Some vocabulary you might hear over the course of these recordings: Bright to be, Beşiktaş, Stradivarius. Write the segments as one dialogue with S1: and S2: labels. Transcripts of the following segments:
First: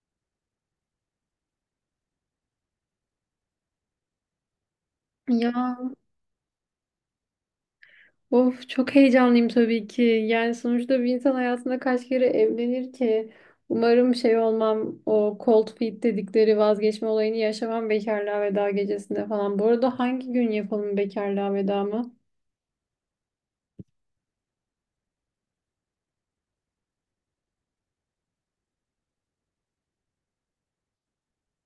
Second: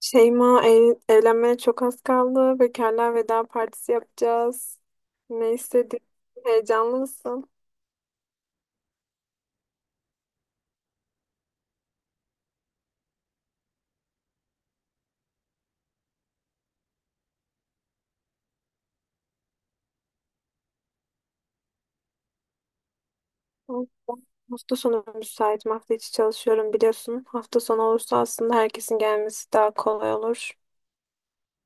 S1: Şeyma ev, evlenmeye çok az kaldı. Bekarlar veda partisi yapacağız. Ne
S2: Ya
S1: istedin? Heyecanlı mısın?
S2: of çok heyecanlıyım tabii ki. Yani sonuçta bir insan hayatında kaç kere evlenir ki? Umarım şey olmam, o cold feet dedikleri vazgeçme olayını yaşamam bekarlığa veda gecesinde falan. Bu arada hangi gün yapalım bekarlığa veda mı?
S1: Hafta hafta sonu müsaitim. Hafta içi çalışıyorum biliyorsun. Hafta sonu olursa aslında herkesin gelmesi daha kolay olur.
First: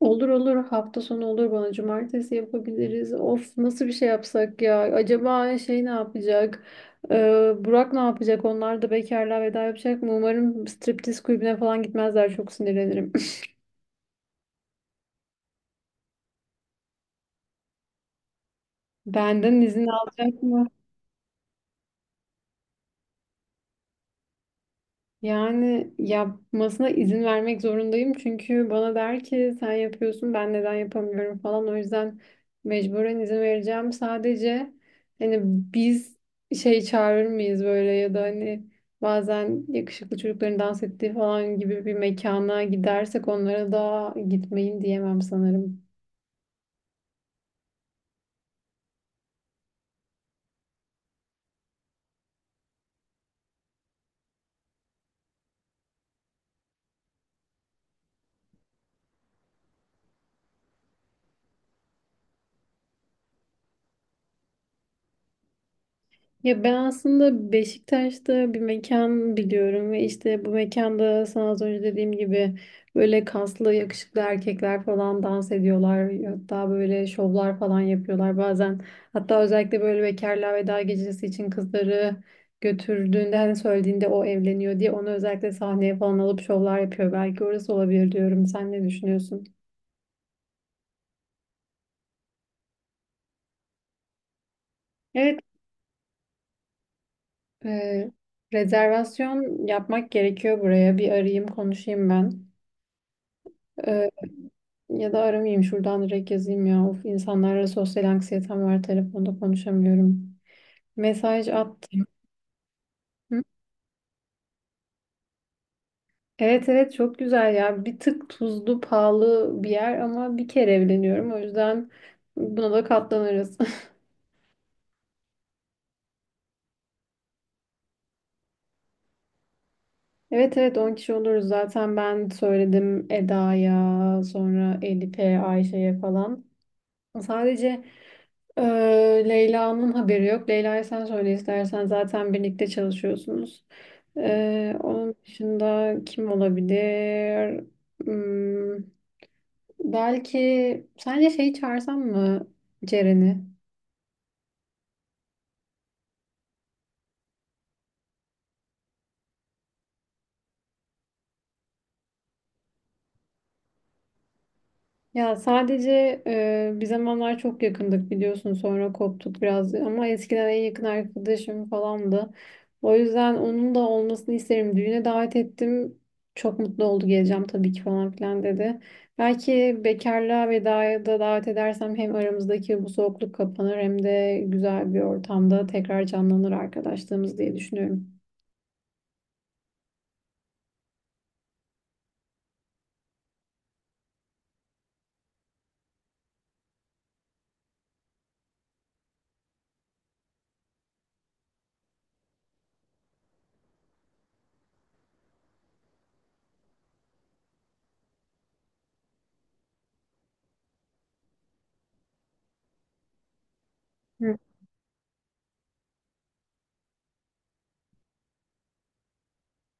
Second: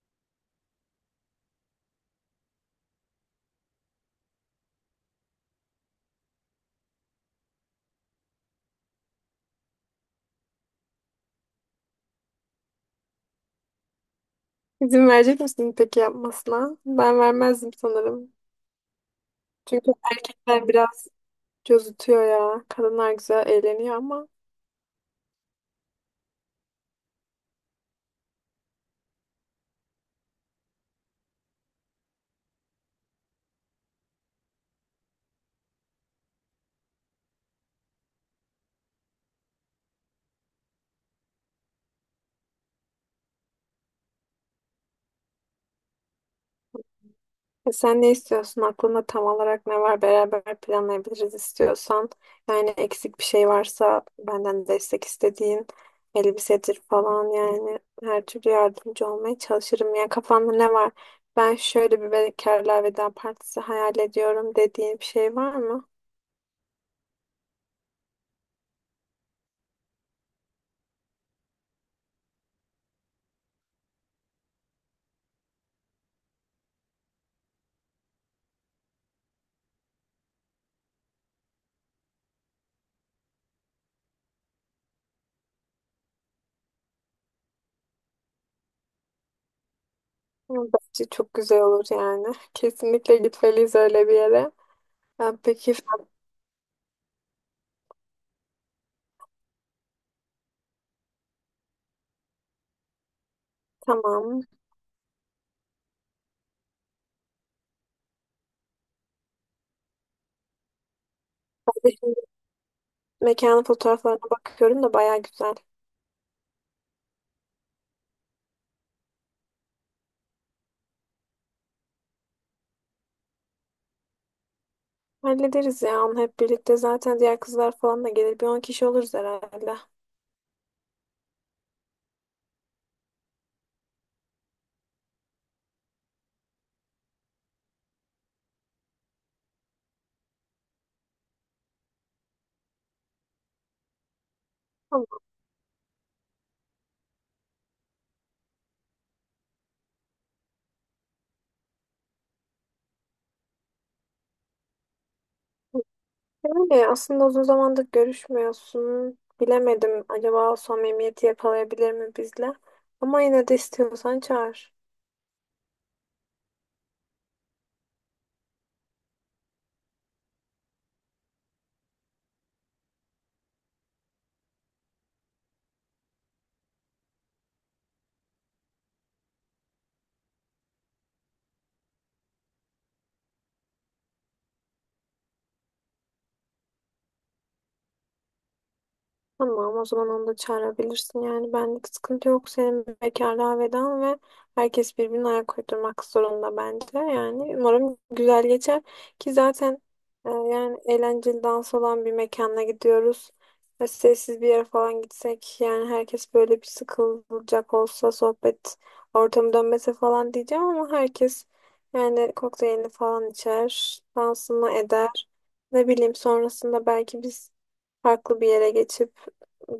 S2: Olur olur, hafta sonu olur, bana cumartesi yapabiliriz. Of, nasıl bir şey yapsak ya? Acaba şey ne yapacak? Burak ne yapacak? Onlar da bekarlığa veda yapacak mı? Umarım striptiz kulübüne falan gitmezler, çok sinirlenirim.
S1: İzin verecek misin peki yapmasına? Ben vermezdim sanırım.
S2: Benden izin
S1: Çünkü
S2: alacak mı?
S1: erkekler biraz cozutuyor ya. Kadınlar güzel eğleniyor ama.
S2: Yani yapmasına izin vermek zorundayım, çünkü bana der ki sen yapıyorsun ben neden yapamıyorum falan, o yüzden mecburen izin vereceğim. Sadece hani biz şey çağırır mıyız böyle, ya da hani bazen yakışıklı çocukların dans ettiği falan gibi bir mekana gidersek onlara da gitmeyin diyemem sanırım.
S1: Sen ne istiyorsun? Aklında tam olarak ne var? Beraber planlayabiliriz istiyorsan. Yani eksik bir şey varsa benden destek istediğin elbisedir falan, yani her türlü yardımcı olmaya çalışırım. Yani kafanda ne var? Ben şöyle bir bekarlığa veda partisi hayal ediyorum dediğin bir şey var mı?
S2: Ya ben aslında Beşiktaş'ta bir mekan biliyorum ve işte bu mekanda sana az önce dediğim gibi böyle kaslı yakışıklı erkekler falan dans ediyorlar. Hatta böyle şovlar falan yapıyorlar bazen. Hatta özellikle böyle bekarlığa veda gecesi için kızları götürdüğünde, hani söylediğinde o evleniyor diye, onu özellikle sahneye falan alıp şovlar yapıyor. Belki orası olabilir diyorum. Sen ne düşünüyorsun?
S1: Bence çok güzel olur yani. Kesinlikle gitmeliyiz öyle bir yere. Ha,
S2: Evet,
S1: peki
S2: e, rezervasyon yapmak gerekiyor buraya. Bir arayayım konuşayım ben.
S1: tamam.
S2: Ya da aramayayım, şuradan direkt yazayım ya. Of, insanlarla sosyal anksiyetem var. Telefonda konuşamıyorum. Mesaj
S1: Ben de
S2: attım.
S1: şimdi
S2: Hı?
S1: mekanın fotoğraflarına bakıyorum da baya güzel.
S2: Evet, evet, çok güzel ya. Bir tık tuzlu pahalı bir yer ama bir kere evleniyorum. O yüzden buna da katlanırız.
S1: Hallederiz ya onu hep birlikte. Zaten diğer kızlar falan da gelir. Bir 10 kişi oluruz herhalde.
S2: Evet, evet, 10 kişi oluruz zaten, ben söyledim Eda'ya, sonra Elif'e, Ayşe'ye falan. Sadece Leyla'nın haberi yok. Leyla'ya sen söyle istersen, zaten birlikte çalışıyorsunuz. Onun
S1: Tamam.
S2: dışında kim olabilir? Hmm, belki sence şeyi çağırsam mı, Ceren'i?
S1: Öyle aslında uzun zamandır görüşmüyorsun. Bilemedim, acaba o samimiyeti yakalayabilir mi bizle? Ama yine de istiyorsan çağır.
S2: Ya sadece bir zamanlar çok yakındık biliyorsun, sonra koptuk biraz ama eskiden en yakın arkadaşım falandı. O yüzden onun da olmasını isterim. Düğüne davet ettim. Çok mutlu oldu, geleceğim tabii ki falan filan dedi. Belki bekarlığa vedaya da davet edersem hem aramızdaki bu soğukluk kapanır hem de güzel bir ortamda tekrar canlanır arkadaşlığımız diye düşünüyorum.
S1: Tamam, o zaman onu da çağırabilirsin. Yani benlik sıkıntı yok. Senin bekarlığa vedan ve herkes birbirine ayak uydurmak zorunda bence. Yani umarım güzel geçer ki zaten yani eğlenceli dans olan bir mekana gidiyoruz. Ve sessiz bir yere falan gitsek yani herkes böyle bir sıkılacak olsa sohbet ortamı dönmese falan diyeceğim, ama herkes yani kokteylini falan içer, dansını eder. Ne bileyim, sonrasında belki biz farklı bir yere geçip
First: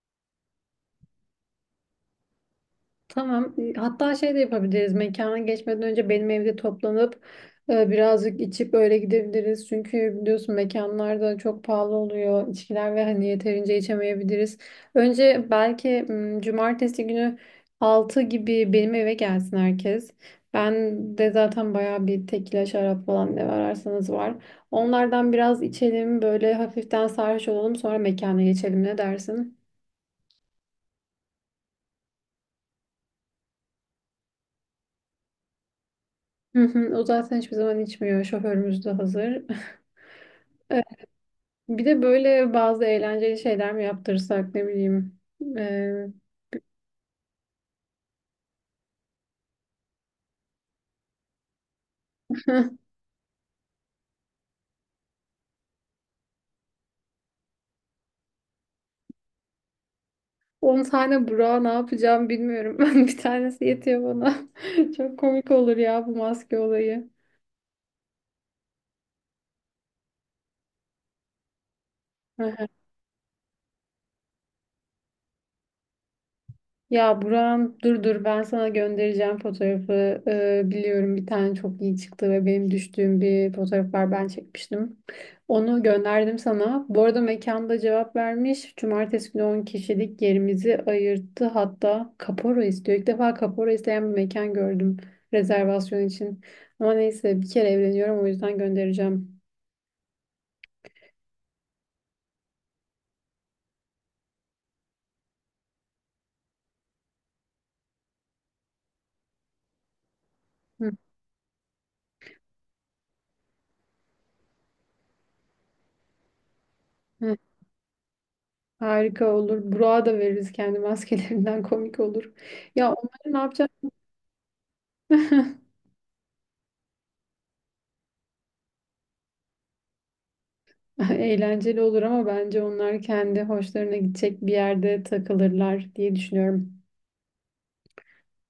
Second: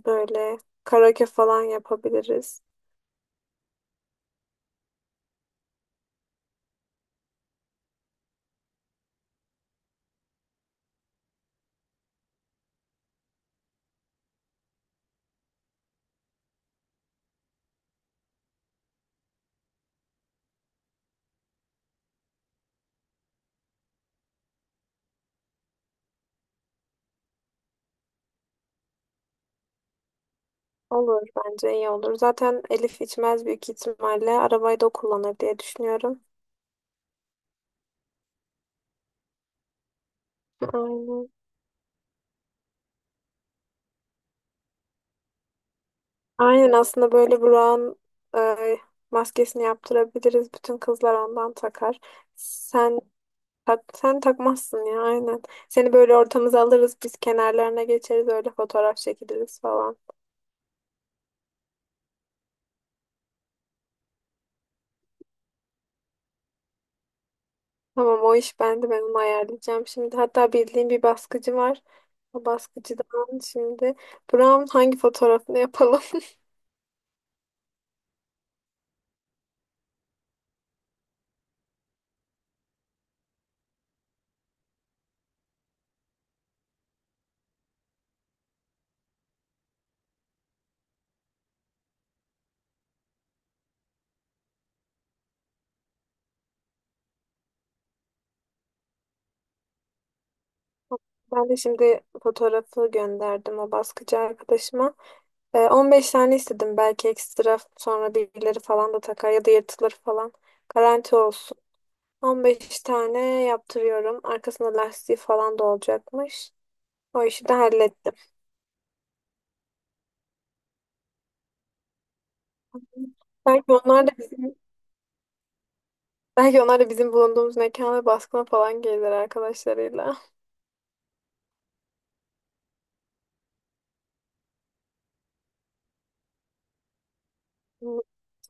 S1: böyle karaoke falan yapabiliriz.
S2: Tamam. E, hatta şey de yapabiliriz. Mekana geçmeden önce benim evde toplanıp birazcık içip öyle gidebiliriz. Çünkü biliyorsun mekanlar da çok pahalı oluyor, içkiler, ve hani yeterince içemeyebiliriz. Önce belki cumartesi günü 6 gibi benim eve gelsin herkes. Ben de zaten bayağı bir tekila, şarap falan, ne ararsanız var. Onlardan biraz içelim, böyle hafiften sarhoş olalım, sonra mekana geçelim, ne dersin?
S1: Olur, bence iyi olur. Zaten Elif içmez büyük ihtimalle. Arabayı da o kullanır diye düşünüyorum.
S2: Hı hı, o zaten hiçbir zaman içmiyor. Şoförümüz de hazır. Evet,
S1: Aynen.
S2: bir de böyle bazı eğlenceli şeyler mi yaptırsak, ne bileyim. Ee,
S1: Aynen, aslında böyle Burak'ın e, maskesini yaptırabiliriz. Bütün kızlar ondan takar. Sen tak, sen takmazsın ya, aynen. Seni böyle ortamıza alırız. Biz kenarlarına geçeriz. Öyle fotoğraf çekiliriz falan.
S2: 10 tane Burak'a ne yapacağım bilmiyorum. Bir tanesi yetiyor bana. Çok komik olur ya bu maske olayı.
S1: Tamam, o iş bende, ben onu ayarlayacağım şimdi. Hatta bildiğim bir baskıcı var. O baskıcıdan şimdi Brown hangi fotoğrafını yapalım?
S2: Ya Buram, dur dur, ben sana göndereceğim fotoğrafı. Biliyorum bir tane çok iyi çıktı, ve benim düştüğüm bir fotoğraf var, ben çekmiştim. Onu gönderdim sana. Bu arada mekanda cevap vermiş. Cumartesi günü 10 kişilik yerimizi ayırttı. Hatta kapora istiyor. İlk defa kapora isteyen bir mekan gördüm rezervasyon için. Ama neyse, bir kere evleniyorum, o yüzden göndereceğim.
S1: Ben de şimdi fotoğrafı gönderdim o baskıcı arkadaşıma. 15 tane istedim, belki ekstra, sonra birileri falan da takar ya da yırtılır falan.
S2: Hı,
S1: Garanti olsun. 15 tane yaptırıyorum. Arkasında lastiği falan da olacakmış. O
S2: hı.
S1: işi de hallettim.
S2: Harika olur. Burak'a da veririz kendi maskelerinden, komik olur. Ya onları ne yapacağız?
S1: Belki onlar da bizim Belki onlar da bizim bulunduğumuz mekana baskına falan gelirler arkadaşlarıyla.
S2: Eğlenceli olur ama bence onlar kendi hoşlarına gidecek bir yerde takılırlar diye düşünüyorum.
S1: Hı,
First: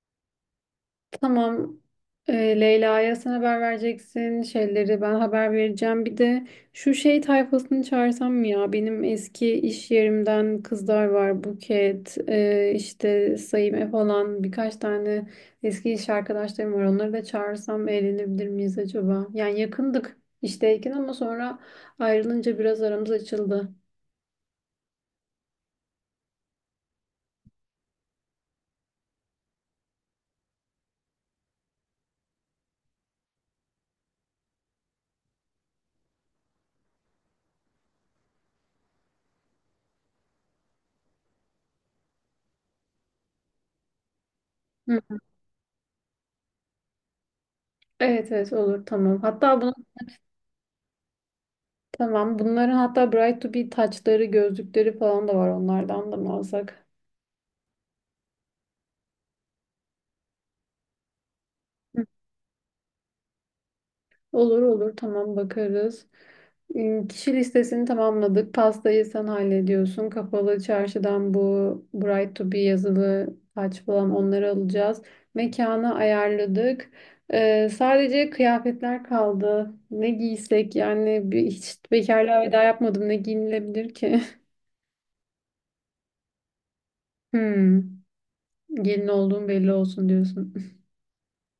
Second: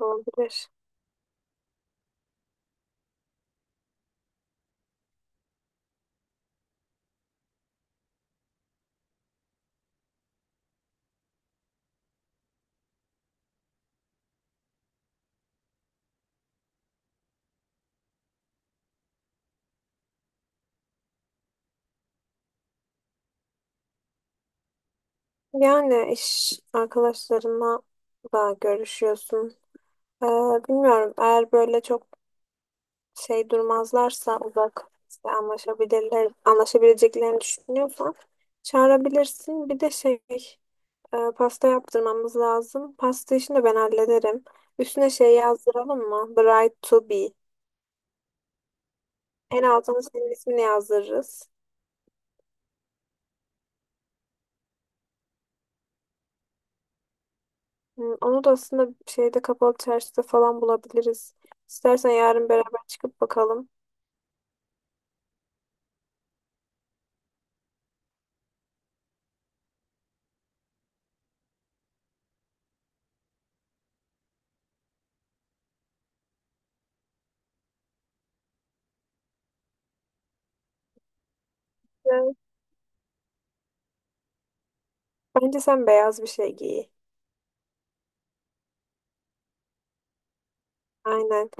S1: olabilir.
S2: Tamam. Ee, Leyla'ya sen haber vereceksin. Şeyleri ben haber vereceğim. Bir de şu şey tayfasını çağırsam mı ya? Benim eski iş yerimden kızlar var. Buket, işte Saime falan, birkaç tane eski iş arkadaşlarım var. Onları da çağırsam eğlenebilir miyiz acaba? Yani yakındık işteyken ama sonra ayrılınca biraz aramız açıldı.
S1: Yani iş arkadaşlarına da görüşüyorsun. Ee, Bilmiyorum, eğer böyle çok şey durmazlarsa uzak, işte anlaşabilirler, anlaşabileceklerini düşünüyorsan çağırabilirsin. Bir de şey, pasta yaptırmamız lazım. Pasta işini de ben hallederim. Üstüne şey yazdıralım mı? Bride to be.
S2: Evet, evet, olur tamam. Hatta
S1: En
S2: bunu
S1: altına senin ismini yazdırırız.
S2: tamam. Bunların hatta Bright to be taçları, gözlükleri falan da var, onlardan da mı alsak?
S1: Hı, onu da aslında şeyde, kapalı çarşıda falan bulabiliriz.
S2: Hı.
S1: İstersen yarın beraber çıkıp bakalım.
S2: Olur olur tamam, bakarız. Kişi listesini tamamladık. Pastayı sen hallediyorsun. Kapalı çarşıdan bu Bright to be yazılı taç falan, onları alacağız. Mekanı ayarladık. Sadece kıyafetler kaldı. Ne giysek yani, bir, hiç
S1: Evet.
S2: bekarlığa veda yapmadım. Ne giyinilebilir ki?
S1: Bence sen beyaz bir şey giy.
S2: Hmm. Gelin olduğum belli olsun diyorsun.
S1: Aynen.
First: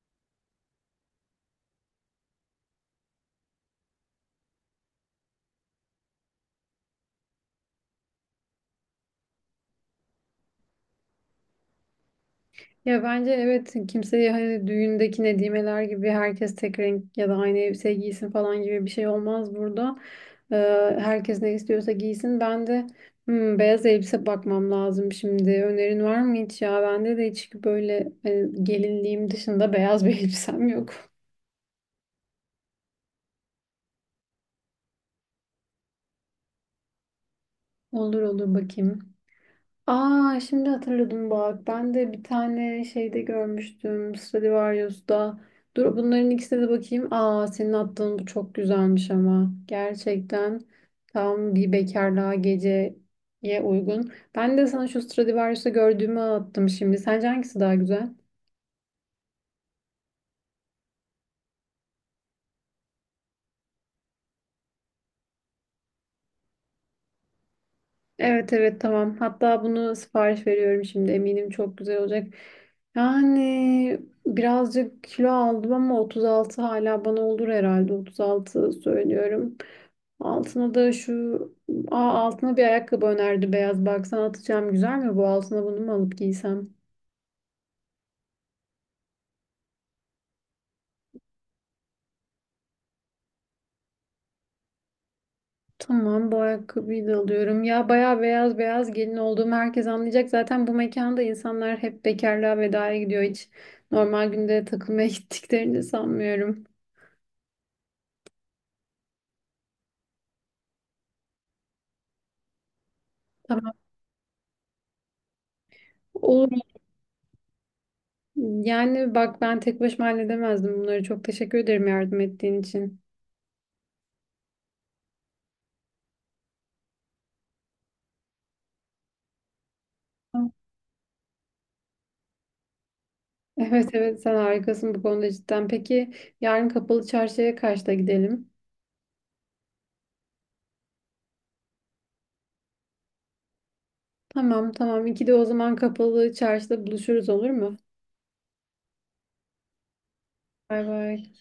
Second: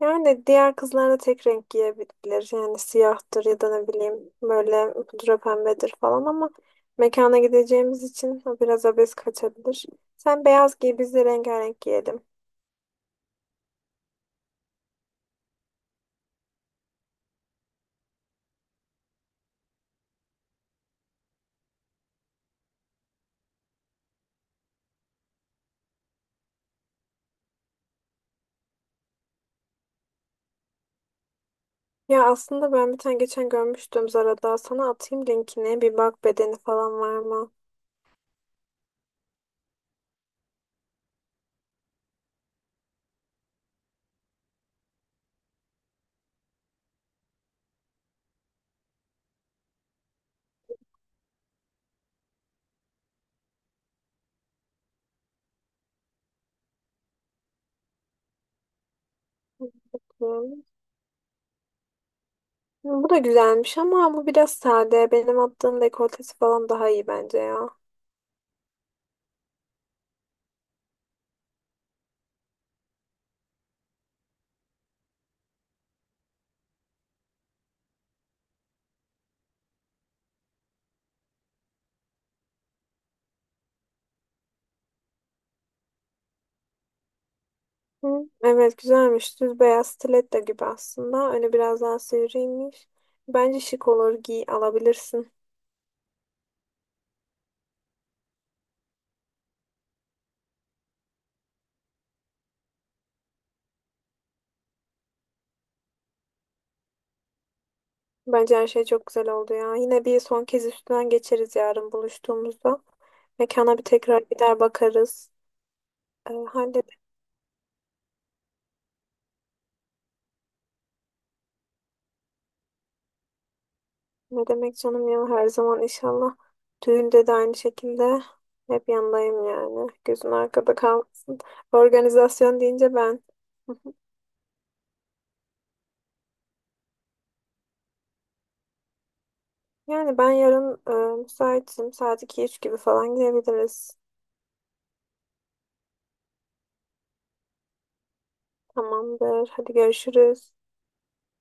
S1: Yani diğer kızlar da tek renk giyebilir. Yani siyahtır ya da ne bileyim böyle pudra pembedir falan, ama mekana gideceğimiz için o biraz abes kaçabilir. Sen beyaz giy, biz de rengarenk giyelim.
S2: Ya bence evet, kimseye hani düğündeki nedimeler gibi herkes tek renk ya da aynı elbise giysin falan gibi bir şey olmaz burada. Ee, Herkes ne istiyorsa giysin. Ben de hmm, beyaz elbise bakmam lazım şimdi. Önerin var mı hiç ya? Bende de hiç böyle gelinliğim dışında beyaz bir elbisem yok.
S1: Ya aslında ben bir tane geçen görmüştüm Zara'da. Sana atayım linkini. Bir bak, bedeni falan var
S2: Olur olur, bakayım. Aa şimdi hatırladım bak. Ben de bir tane şeyde görmüştüm. Stradivarius'ta. Dur bunların ikisine de bakayım. Aa senin attığın bu çok güzelmiş ama. Gerçekten tam bir bekarlığa geceye uygun. Ben de sana şu Stradivarius'ta gördüğümü attım şimdi. Sence hangisi daha güzel?
S1: mı? Bu da güzelmiş ama bu biraz sade. Benim attığım dekoltesi falan daha iyi bence ya.
S2: Evet, evet, tamam. Hatta bunu sipariş veriyorum şimdi. Eminim çok güzel olacak. Yani birazcık kilo aldım ama 36 hala bana olur herhalde. 36 söylüyorum. Altına da şu, aa, altına bir ayakkabı önerdi, beyaz. Baksana atacağım, güzel mi bu, altına bunu mu alıp giysem?
S1: Hı. Evet, güzelmiş. Düz beyaz stiletto gibi aslında. Öne biraz daha sivriymiş. Bence şık olur. Giy, alabilirsin.
S2: Tamam, bu ayakkabıyı da alıyorum. Ya bayağı beyaz beyaz, gelin olduğumu herkes anlayacak. Zaten bu mekanda insanlar hep bekarlığa vedaya gidiyor. Hiç normal günde takılmaya gittiklerini sanmıyorum.
S1: Bence her şey çok güzel oldu ya. Yine bir son kez üstünden geçeriz yarın buluştuğumuzda.
S2: Tamam,
S1: Mekana bir tekrar gider bakarız. Ee,
S2: olur. Yani bak, ben tek başıma halledemezdim bunları. Çok teşekkür ederim yardım ettiğin için.
S1: Ne demek canım ya, her zaman inşallah. Düğünde de aynı şekilde hep yanındayım yani. Gözün arkada kalmasın. Organizasyon deyince ben.
S2: Evet evet, sen harikasın bu konuda cidden. Peki yarın kapalı çarşıya kaçta gidelim?
S1: Yani ben yarın müsaitim. Saat iki üç gibi falan gidebiliriz.
S2: Tamam tamam. İkide o zaman kapalı çarşıda buluşuruz, olur mu?
S1: Tamamdır. Hadi görüşürüz.
S2: Bay bay.